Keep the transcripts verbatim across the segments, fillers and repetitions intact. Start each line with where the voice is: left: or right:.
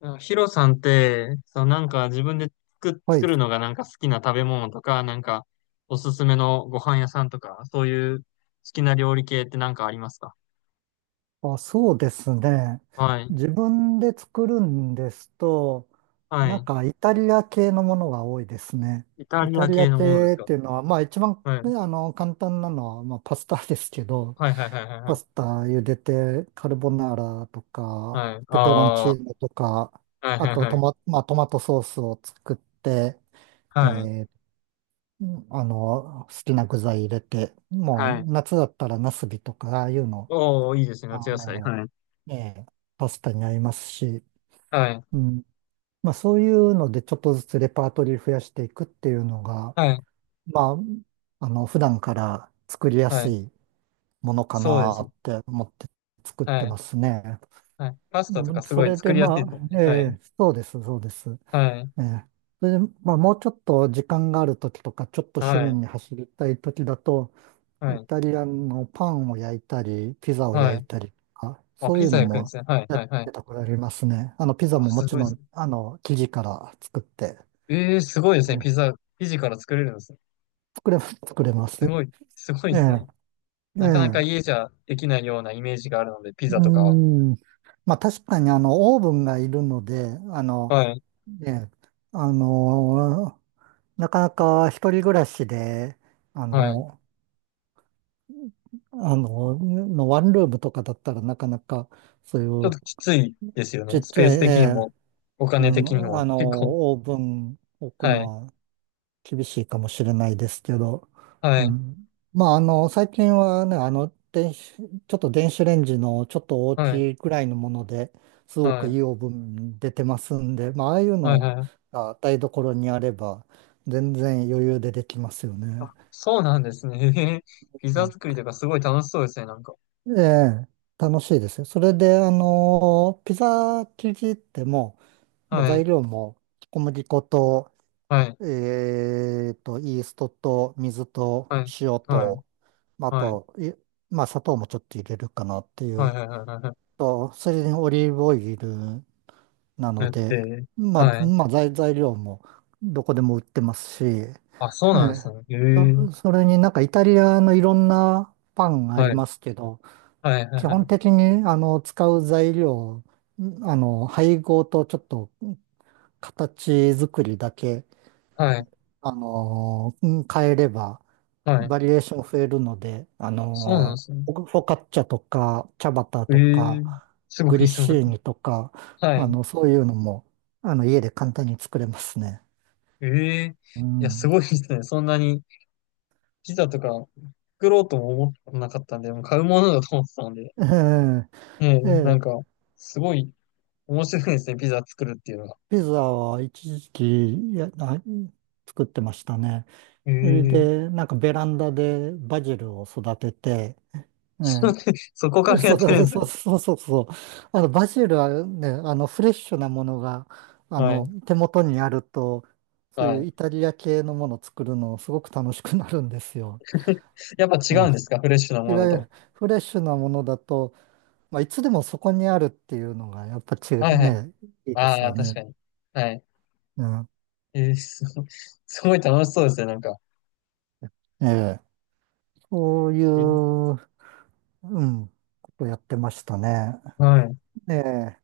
left: なんかヒロさんって、そう、なんか自分で作、
right: は
left: 作
right: い。
left: るのがなんか好きな食べ物とか、なんかおすすめのご飯屋さんとか、そういう好きな料理系ってなんかありますか？
right: あ、そうですね。
left: はい。
right: 自分で作るんですと、
left: は
right: なん
left: い。
right: かイタリア系のものが多いですね。
left: イタ
right: イ
left: リ
right: タ
left: ア
right: リ
left: 系
right: ア
left: のものです
right: 系っ
left: か？
right: ていうのは、まあ一番、
left: はい。
right: ねあの、簡単なのは、まあパスタですけど、
left: はいはいはいはいは
right: パ
left: い。
right: スタ茹でて、カルボナーラと
left: は
right: か、
left: い。あ
right: ペペロン
left: あ、
right: チ
left: は
right: ーノとか、
left: いはい
right: あとト
left: はい。
right: マ、まあ、トマトソースを作って、え
left: はい。
right: ーあの、好きな具材入れて、もう
left: はい。
right: 夏だったらナスビとか、ああいうの
left: おー、いいですね。
right: あ
left: 夏野菜。
right: の、
left: はい。
right: ええ、パスタに合りますし、
left: はい。
right: うん。まあそういうのでちょっとずつレパートリー増やしていくっていうのが、
left: はい。
right: まあ、あの、普段から作りや
left: は
right: す
left: い。
right: いものか
left: そうで
right: な
left: すね。
right: って思って作って
left: はい。
right: ますね。
left: はい。パスタと
right: う
left: か
right: ん。
left: す
right: そ
left: ごい
right: れ
left: 作
right: で
left: りやす
right: ま
left: いと思う
right: あ、え
left: ね。はい。
right: え、そうです、そうです。
left: はい。
right: ええ。それで、まあもうちょっと時間があるときとか、ちょっと趣
left: は
right: 味
left: い。
right: に走りたいときだと、
left: は
right: イ
left: い。
right: タリアンのパンを焼いたり、ピザを
left: は
right: 焼い
left: い。
right: たりとか、
left: あ、
right: そうい
left: ピ
right: う
left: ザ
right: の
left: 焼くんで
right: も
left: すね。はい
right: やっ
left: はいはい。
right: てたことありますね。あの、ピザ
left: あ、
right: もも
left: すご
right: ち
left: いで
right: ろ
left: す
right: ん、
left: ね。
right: あの、生地から作って、
left: ええ、すごいですね。ピ
right: ええ。
left: ザ、生地から作れるんですね。
right: 作れ、作れます。
left: すごい、すごい
right: え
left: です
right: え、
left: ね。
right: え
left: なかなか
right: え、
left: 家じゃできないようなイメージがあるので、ピ
right: う
left: ザとかは。
right: ーん。まあ確かにあの、オーブンがいるので、あの、
left: はい、
right: ええ、あの、なかなか一人暮らしで、あ
left: はい。
right: の、あの、のワンルームとかだったらなかなか、そうい
left: ちょっ
right: う
left: ときついですよ
right: ち
left: ね。
right: っ
left: ス
right: ち
left: ペ
right: ゃ
left: ー
right: い、
left: ス
right: え
left: 的に
right: え。
left: も、お
right: う
left: 金的に
right: ん、
left: も、
right: あ
left: 結構。
right: の、オーブン置く
left: は
right: の
left: い、
right: は厳しいかもしれないですけど、
left: は
right: う
left: い、
right: ん。まあ、あの、最近はね、あの、電子、ちょっと電子レンジのちょっと大
left: はい、
right: きいくらいのもので、すご
left: は
right: くい
left: い、
right: いオーブン出てますんで、まあ、ああいう
left: はい、
right: の
left: はい。
right: が台所にあれば全然余裕でできますよ
left: あ、
right: ね。
left: そうなんですね。へへ。ピ
right: う
left: ザ
right: ん。
left: 作りとかすごい楽しそうですね、なんか。
right: ええ、楽しいですよ。それで、あの、ピザ生地ってもう、もう
left: はい、
right: 材料も小麦粉と、
left: はい、
right: えーと、イーストと水と
left: はい、
right: 塩
left: はい、
right: と、まああ
left: はい、
right: と、いまあ、砂糖もちょっと入れるかなってい
left: は
right: う。
left: い、はい、はい、はい。
right: と、それにオリーブオイルな
left: だ
right: の
left: っ
right: で、
left: て、
right: ま
left: は
right: あ、
left: い。
right: まあ、材、材料もどこでも売ってますし、え
left: あ、そうなんです
right: え。
left: ね。ええ。
right: それになんかイタリアのいろんなパンがあり
left: はい、
right: ますけど、
left: はい、はい、
right: 基
left: は
right: 本
left: い。
right: 的にあの使う材料、あの配合とちょっと形作りだけ、
left: はい
right: あの変えれば
left: はい。
right: バリエーション増えるので、あ
left: そうなんで
right: のー
left: すね。
right: フォフォカッチャとか、チャバタ
left: ええ
right: と
left: ー、
right: か、
left: すご
right: グリッ
left: いすごい。
right: シーニとか、
left: は
right: あ
left: い。
right: の、そういうのも、あの、家で簡単に作れますね。
left: ええー、
right: う
left: いや、す
right: ん。
left: ごいですね。そんなにピザとか作ろうとも思ってなかったんで、もう買うものだと思ってたので。
right: え
left: ええ、
right: え、え
left: な
right: え、
left: んか、すごい面白いですね。ピザ作るっていうのが。
right: ピザは一時期、いや、な作ってましたね。
left: え
right: それ
left: えー
right: で、なんかベランダでバジルを育てて、ええ。
left: そこからや
right: そ
left: っ
right: う
left: てるん
right: そ
left: で
right: う、
left: す
right: そ
left: ね。
right: うそうそうそう。あの、バジルはね、あの、フレッシュなものが、あ
left: は
right: の、
left: い。
right: 手元にあると、そう
left: は
right: いう
left: い。
right: イタリア系のものを作るのすごく楽しくなるんですよ。
left: やっぱ違
right: うん。
left: うんです
right: い
left: か？フレッシュなもの
right: わ
left: だ
right: ゆ
left: と。
right: るフレッシュなものだと、まあ、いつでもそこにあるっていうのが、やっぱ違う
left: はいはい。
right: ね、いいです
left: ああ、
right: よ
left: 確
right: ね。
left: かに。はい。
right: うん。
left: えーすごい、すごい楽しそうですね。なんか。
right: ええ。そういう、
left: え
right: うん、ことやってましたね。
left: はい。
right: ええ。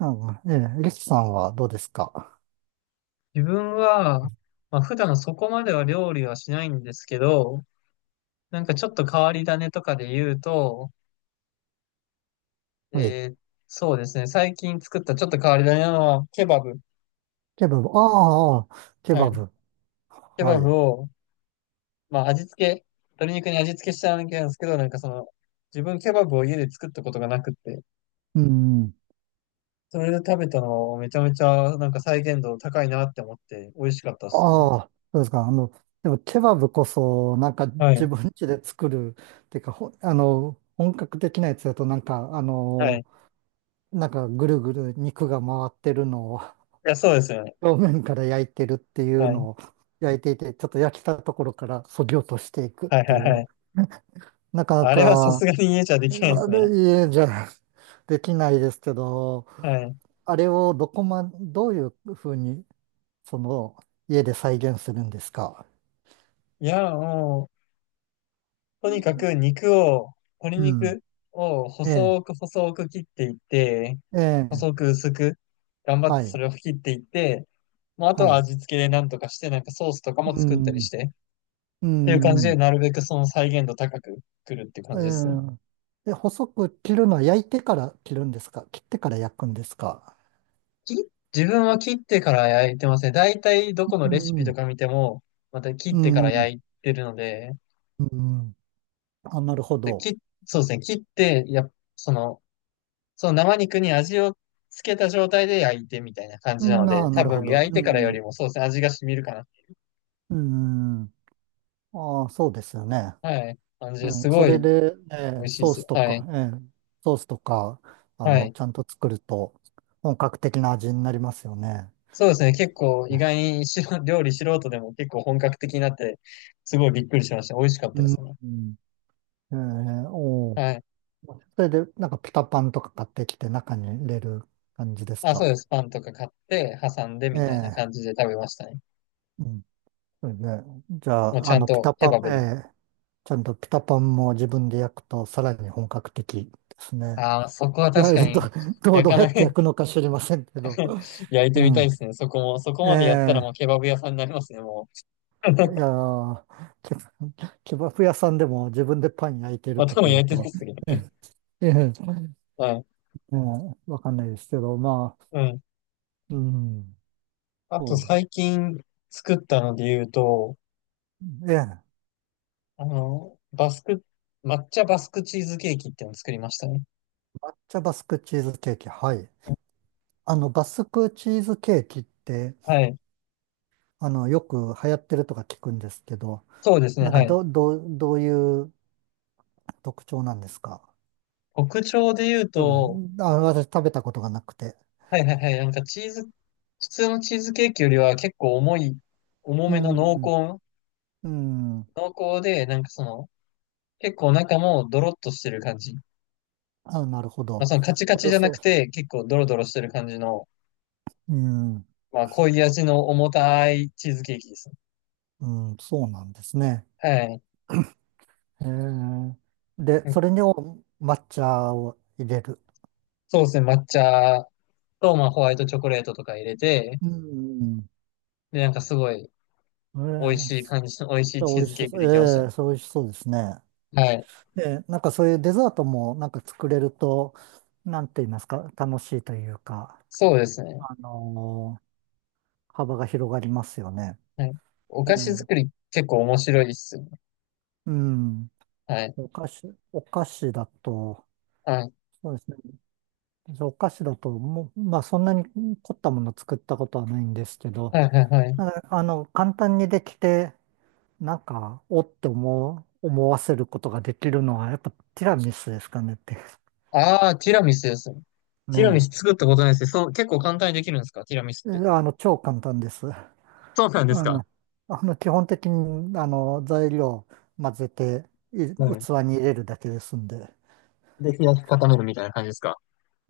right: うん、ええ。リスさんはどうですか？
left: 自分は、まあ、普段そこまでは料理はしないんですけど、なんかちょっと変わり種とかで言うと、
right: はい。
left: えーそうですね、最近作ったちょっと変わり種なのは、ケバブ。
right: ケバブ。ああ、ああケ
left: は
right: バ
left: い。
right: ブ。
left: ケバ
right: は
left: ブ
right: い。
left: を、まあ味付け、鶏肉に味付けしたわけなんですけど、なんかその、自分ケバブを家で作ったことがなくって、
right: うん。
left: それで食べたのをめちゃめちゃなんか再現度高いなって思って、美味しかったですね。
right: ああ、そうですか。あの、でもケバブこそ、なんか
left: は
right: 自
left: い。
right: 分家で作る、っていうか、ほ、あの、本格的なやつだと、なんか、あ
left: はい。
right: の、
left: い
right: なんかぐるぐる肉が回ってるのを
left: や、そうですよね。
right: 表面から焼いてるっていう
left: はい。
right: のを焼いていて、ちょっと焼きたところから削ぎ落としていくっ
left: はい
right: て
left: はい
right: い
left: は
right: う、
left: い。
right: なかな
left: あれはさす
right: か、
left: がに家じゃできないで
right: あ
left: すね。
right: れ、家じゃできないですけど、
left: はい。
right: あれをどこま、どういうふうに、その、家で再現するんですか？
left: いや、もう、とにかく
right: う
left: 肉を、鶏
right: ん。
left: 肉を
right: ええ、
left: 細く細く切っていって、
right: ええ、
left: 細く薄く、頑張っ
right: は
left: てそ
right: い、
left: れを切っていって、まあ、あと
right: は
left: は
right: い。
left: 味付けでなんとかして、なんかソースとかも
right: う
left: 作ったり
right: ん、
left: して、
right: う
left: っていう感じで、
right: ん、
left: なるべくその再現度高く作るっていう
right: え
left: 感じですね。
right: え。で、細く切るのは焼いてから切るんですか、切ってから焼くんですか？
left: き自分は切ってから焼いてますね。だいたいどこの
right: う
left: レシピと
right: ん、
left: か見ても、また切っ
right: う
left: てから
right: ん、
left: 焼いてるので、
right: うん。あ、なるほ
left: で、
right: ど。
left: 切、そうですね、切って、や、その、その生肉に味をつけた状態で焼いてみたいな感
right: う
left: じなの
right: ん、
left: で、
right: あ、な
left: 多
right: るほ
left: 分
right: ど。
left: 焼い
right: う
left: てからよ
right: ん、
left: りもそうですね、味が染みるか
right: うん。ああ、そうですよね。
left: な。はい。感じで
right: う
left: すす
right: ん、
left: ご
right: そ
left: い
right: れで、え
left: 美
right: え、
left: 味しいで
right: ソー
left: す
right: ス
left: よ。
right: と
left: は
right: か、
left: い。
right: ええ、ソースとか、あ
left: は
right: の、
left: い。
right: ちゃんと作ると本格的な味になりますよね。
left: そうですね、結構意
right: ね。
left: 外にしろ料理素人でも結構本格的になって、すごいびっくりしました。美味しかっ
right: う
left: たですね。
right: ん。ええ、おお。
left: はい。
right: それで、なんかピタパンとか買ってきて中に入れる感じです
left: あ、そう
right: か。
left: です。パンとか買って、挟んで
right: え
left: みたいな
right: え、
left: 感じで食べましたね。
right: うん。それで、じゃ
left: もうち
right: あ、あ
left: ゃん
right: の、ピ
left: と
right: タ
left: ケ
right: パ
left: バ
right: ン、え
left: ブで。
right: え、ちゃんとピタパンも自分で焼くとさらに本格的ですね。
left: ああ、そこは
right: い
left: 確
right: や、
left: か
right: ど、
left: に、
right: どう、
left: 焼
right: どう
left: か
right: やっ
left: ない
right: て焼く のか知りませんけど。
left: 焼いて
right: う
left: みたい
right: ん。
left: ですね。そこも、そこ
right: え
left: までやったら
right: え、
left: もうケバブ屋さんになりますね、もう。
right: いやー、けケバフ屋さんでも自分でパン焼いてるか
left: 頭も
right: という
left: 焼いてない
right: と、
left: ですけどね。
right: ええ、
left: はい。
right: ええ、わかんないですけど、まあ、
left: うん。
right: うん、
left: あ
right: そ
left: と
right: うです。
left: 最近作ったので言うと、
right: ええ。
left: あの、バスク、抹茶バスクチーズケーキっていうのを作りましたね。
right: 抹茶バスクチーズケーキ。はい。あの、バスクチーズケーキって、
left: はい。
right: あの、よく流行ってるとか聞くんですけど、
left: そうですね。
right: なんか
left: はい。
right: ど、どう、どういう特徴なんですか？
left: 特徴で言う
right: 多
left: と、
right: 分、あ、私食べたことがなくて。
left: はいはいはい。なんかチーズ、普通のチーズケーキよりは結構重い、重
right: う
left: めの濃
right: ん、
left: 厚、
right: うん。
left: 濃厚で、なんかその、結構中もドロッとしてる感じ。ま
right: あ、なるほ
left: あ
right: ど。
left: そのカチカチ
right: そ
left: じ
right: う、
left: ゃな
right: そう、
left: くて、結構ドロドロしてる感じの、
right: うん、
left: まあ濃い味の重たいチーズケーキですね。
right: うん、そうなんですね。
left: はい。
right: へえ。で、それにお抹茶を入れる。
left: そうですね、抹茶と、まあ、ホワイトチョコレートとか入れて、
right: うん、
left: で、なんかすごい
right: え
left: 美味
right: え、
left: しい感じの、美味しい
right: それ
left: チ
right: 美
left: ー
right: 味
left: ズ
right: し
left: ケーキ
right: そう。
left: できました
right: え
left: ね。
right: え、それ美味しそうですね。
left: はい。
right: で、なんかそういうデザートもなんか作れると、なんて言いますか、楽しいというか、
left: そうですね。
right: あのー幅が広がりますよね。
left: はい。お
right: え
left: 菓子
right: え、
left: 作り結構面白いですよね。
right: うん。
left: はい。
right: お菓子、お菓子だと、
left: はい。
right: そうですね。お菓子だと、もう、まあそんなに凝ったもの作ったことはないんですけど、
left: はい、はい、は
right: な
left: い。
right: んかあの、簡単にできて、なんか、おって思う、思わせることができるのは、やっぱティラミスですかねって。
left: ああ、ティラミスですね。ティラミス
right: ね
left: 作ったことないですね。そう、結構簡単にできるんですか？ティラミスっ
right: え。
left: て。
right: え、あの、超簡単です。
left: そうなんです
right: あ
left: か？
right: の、あの基本的にあの材料混ぜてい
left: はい。
right: 器に入れるだけですんで。
left: で、冷やし固めるみたいな感じですか？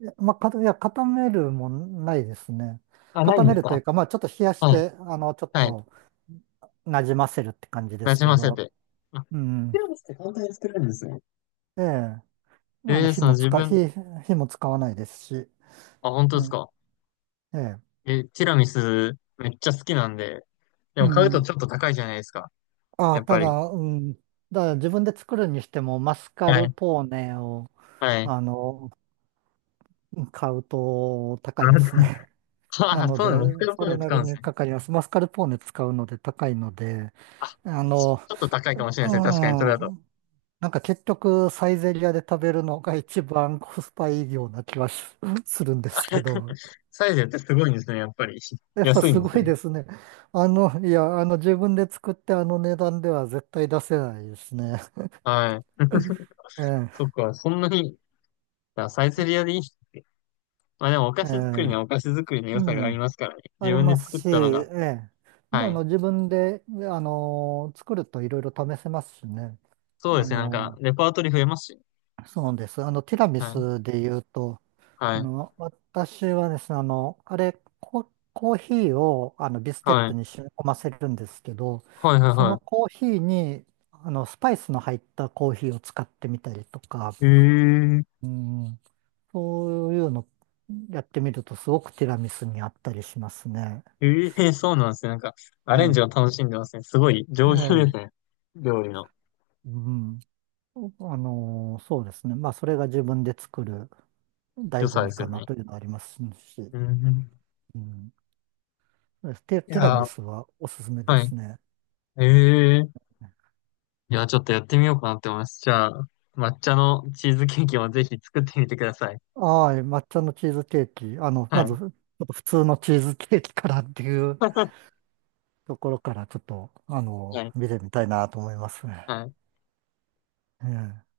right: いやまあ、かいや、固めるもないですね。
left: あ、ない
right: 固
left: ん
right: め
left: です
right: るとい
left: か？
right: うか、まあ、ちょっと冷やし
left: はい。
right: て、あの、ちょっ
left: はい。
right: となじませるって感じで
left: な
right: す
left: じ
right: け
left: ませ
right: ど、
left: て。あ、
right: う
left: テ
right: ん。
left: ィラミスって簡単に作れるんですね。
right: ええ、あ
left: え
right: の、
left: えー、
right: 火
left: その
right: も
left: 自
right: 使、
left: 分、
right: 火、火も使わないですし、
left: あ、本当
right: え
left: ですか？
right: え、ええ。
left: え、ティラミスめっちゃ好きなんで、で
right: う
left: も買うと
right: ん。
left: ちょっと高いじゃないですか。
right: あ
left: や
right: あ、
left: っ
right: た
left: ぱり。
right: だ、うん。だから自分で作るにしても、マスカ
left: は
right: ル
left: い。
right: ポーネを、
left: はい。
right: あの、買うと高いです
left: あ
right: ね。な
left: あ、
right: の
left: そ
right: で、
left: うなの、モスクワポ
right: そ
left: ン
right: れ
left: で
right: な
left: 使う
right: り
left: んです
right: に
left: ね。
right: かかります。マスカルポーネ使うので高いので、
left: あ、
right: あ
left: ち
right: の、
left: ょっと高い
right: う
left: かもしれないですね。確かに、それだと。
right: ん、なんか結局サイゼリアで食べるのが一番コスパいいような気はし するんで
left: あ
right: すけ ど、
left: サイゼってすごいんですね、やっぱり。
right: やっぱ
left: 安いん
right: す
left: で
right: ご
left: すね。
right: いですね。あの、いや、あの自分で作ってあの値段では絶対出せないですね。
left: はい。そ
right: え
left: っか、そんなに、あ、サイゼリアでいいっすね。まあでもお菓
right: え、え
left: 子作りに
right: え、
left: はお菓子作りの良さがあ
right: う
left: り
right: ん、
left: ますからね。
right: あ
left: 自
right: り
left: 分で
right: ます
left: 作っ
right: し、
left: たのが。
right: ええ、あ
left: はい。
right: の自分で、あの、作るといろいろ試せますしね。
left: そうで
right: あ
left: すね、なんか、
right: の
left: レパートリー増えますし。
right: そうです。あの、ティラミ
left: はい。
right: スで言うと、
left: は
right: あ
left: い。
right: の、私はですね、あの、あれ、コ、コーヒーをあのビスケッ
left: は
right: ト
left: い。
right: に染み込ませるんですけど、
left: はい、はい、
right: その
left: は
right: コーヒーに、あの、スパイスの入ったコーヒーを使ってみたりとか、
left: い。へえ、
right: うん、そういうのやってみると、すごくティラミスにあったりしますね。
left: ええ、そうなんですね。なんか、ア
right: え
left: レンジ
right: え、
left: を楽しんでますね。すごい
right: え
left: 上級で
right: え、
left: すね。料理の
right: うん。あの、そうですね。まあ、それが自分で作る
left: 良
right: 醍醐
left: さで
right: 味
left: す
right: か
left: よね。
right: なというのはありますし、
left: うん。
right: うん。テ、
left: い
right: ティラ
left: や
right: ミ
left: ー、
right: スはおすすめで
left: はい。
right: すね。
left: ええ、いや、ちょっとやってみようかなって思います。じゃあ、抹茶のチーズケーキもぜひ作ってみてください。
right: はい、抹茶のチーズケーキ。あの、ま
left: は
right: ず、ち
left: い。
right: ょっと普通のチーズケーキからっていう ところから、ちょっと、あ
left: は
right: の、
left: い。
right: 見てみたいなと思いますね。
left: はい。
right: ええ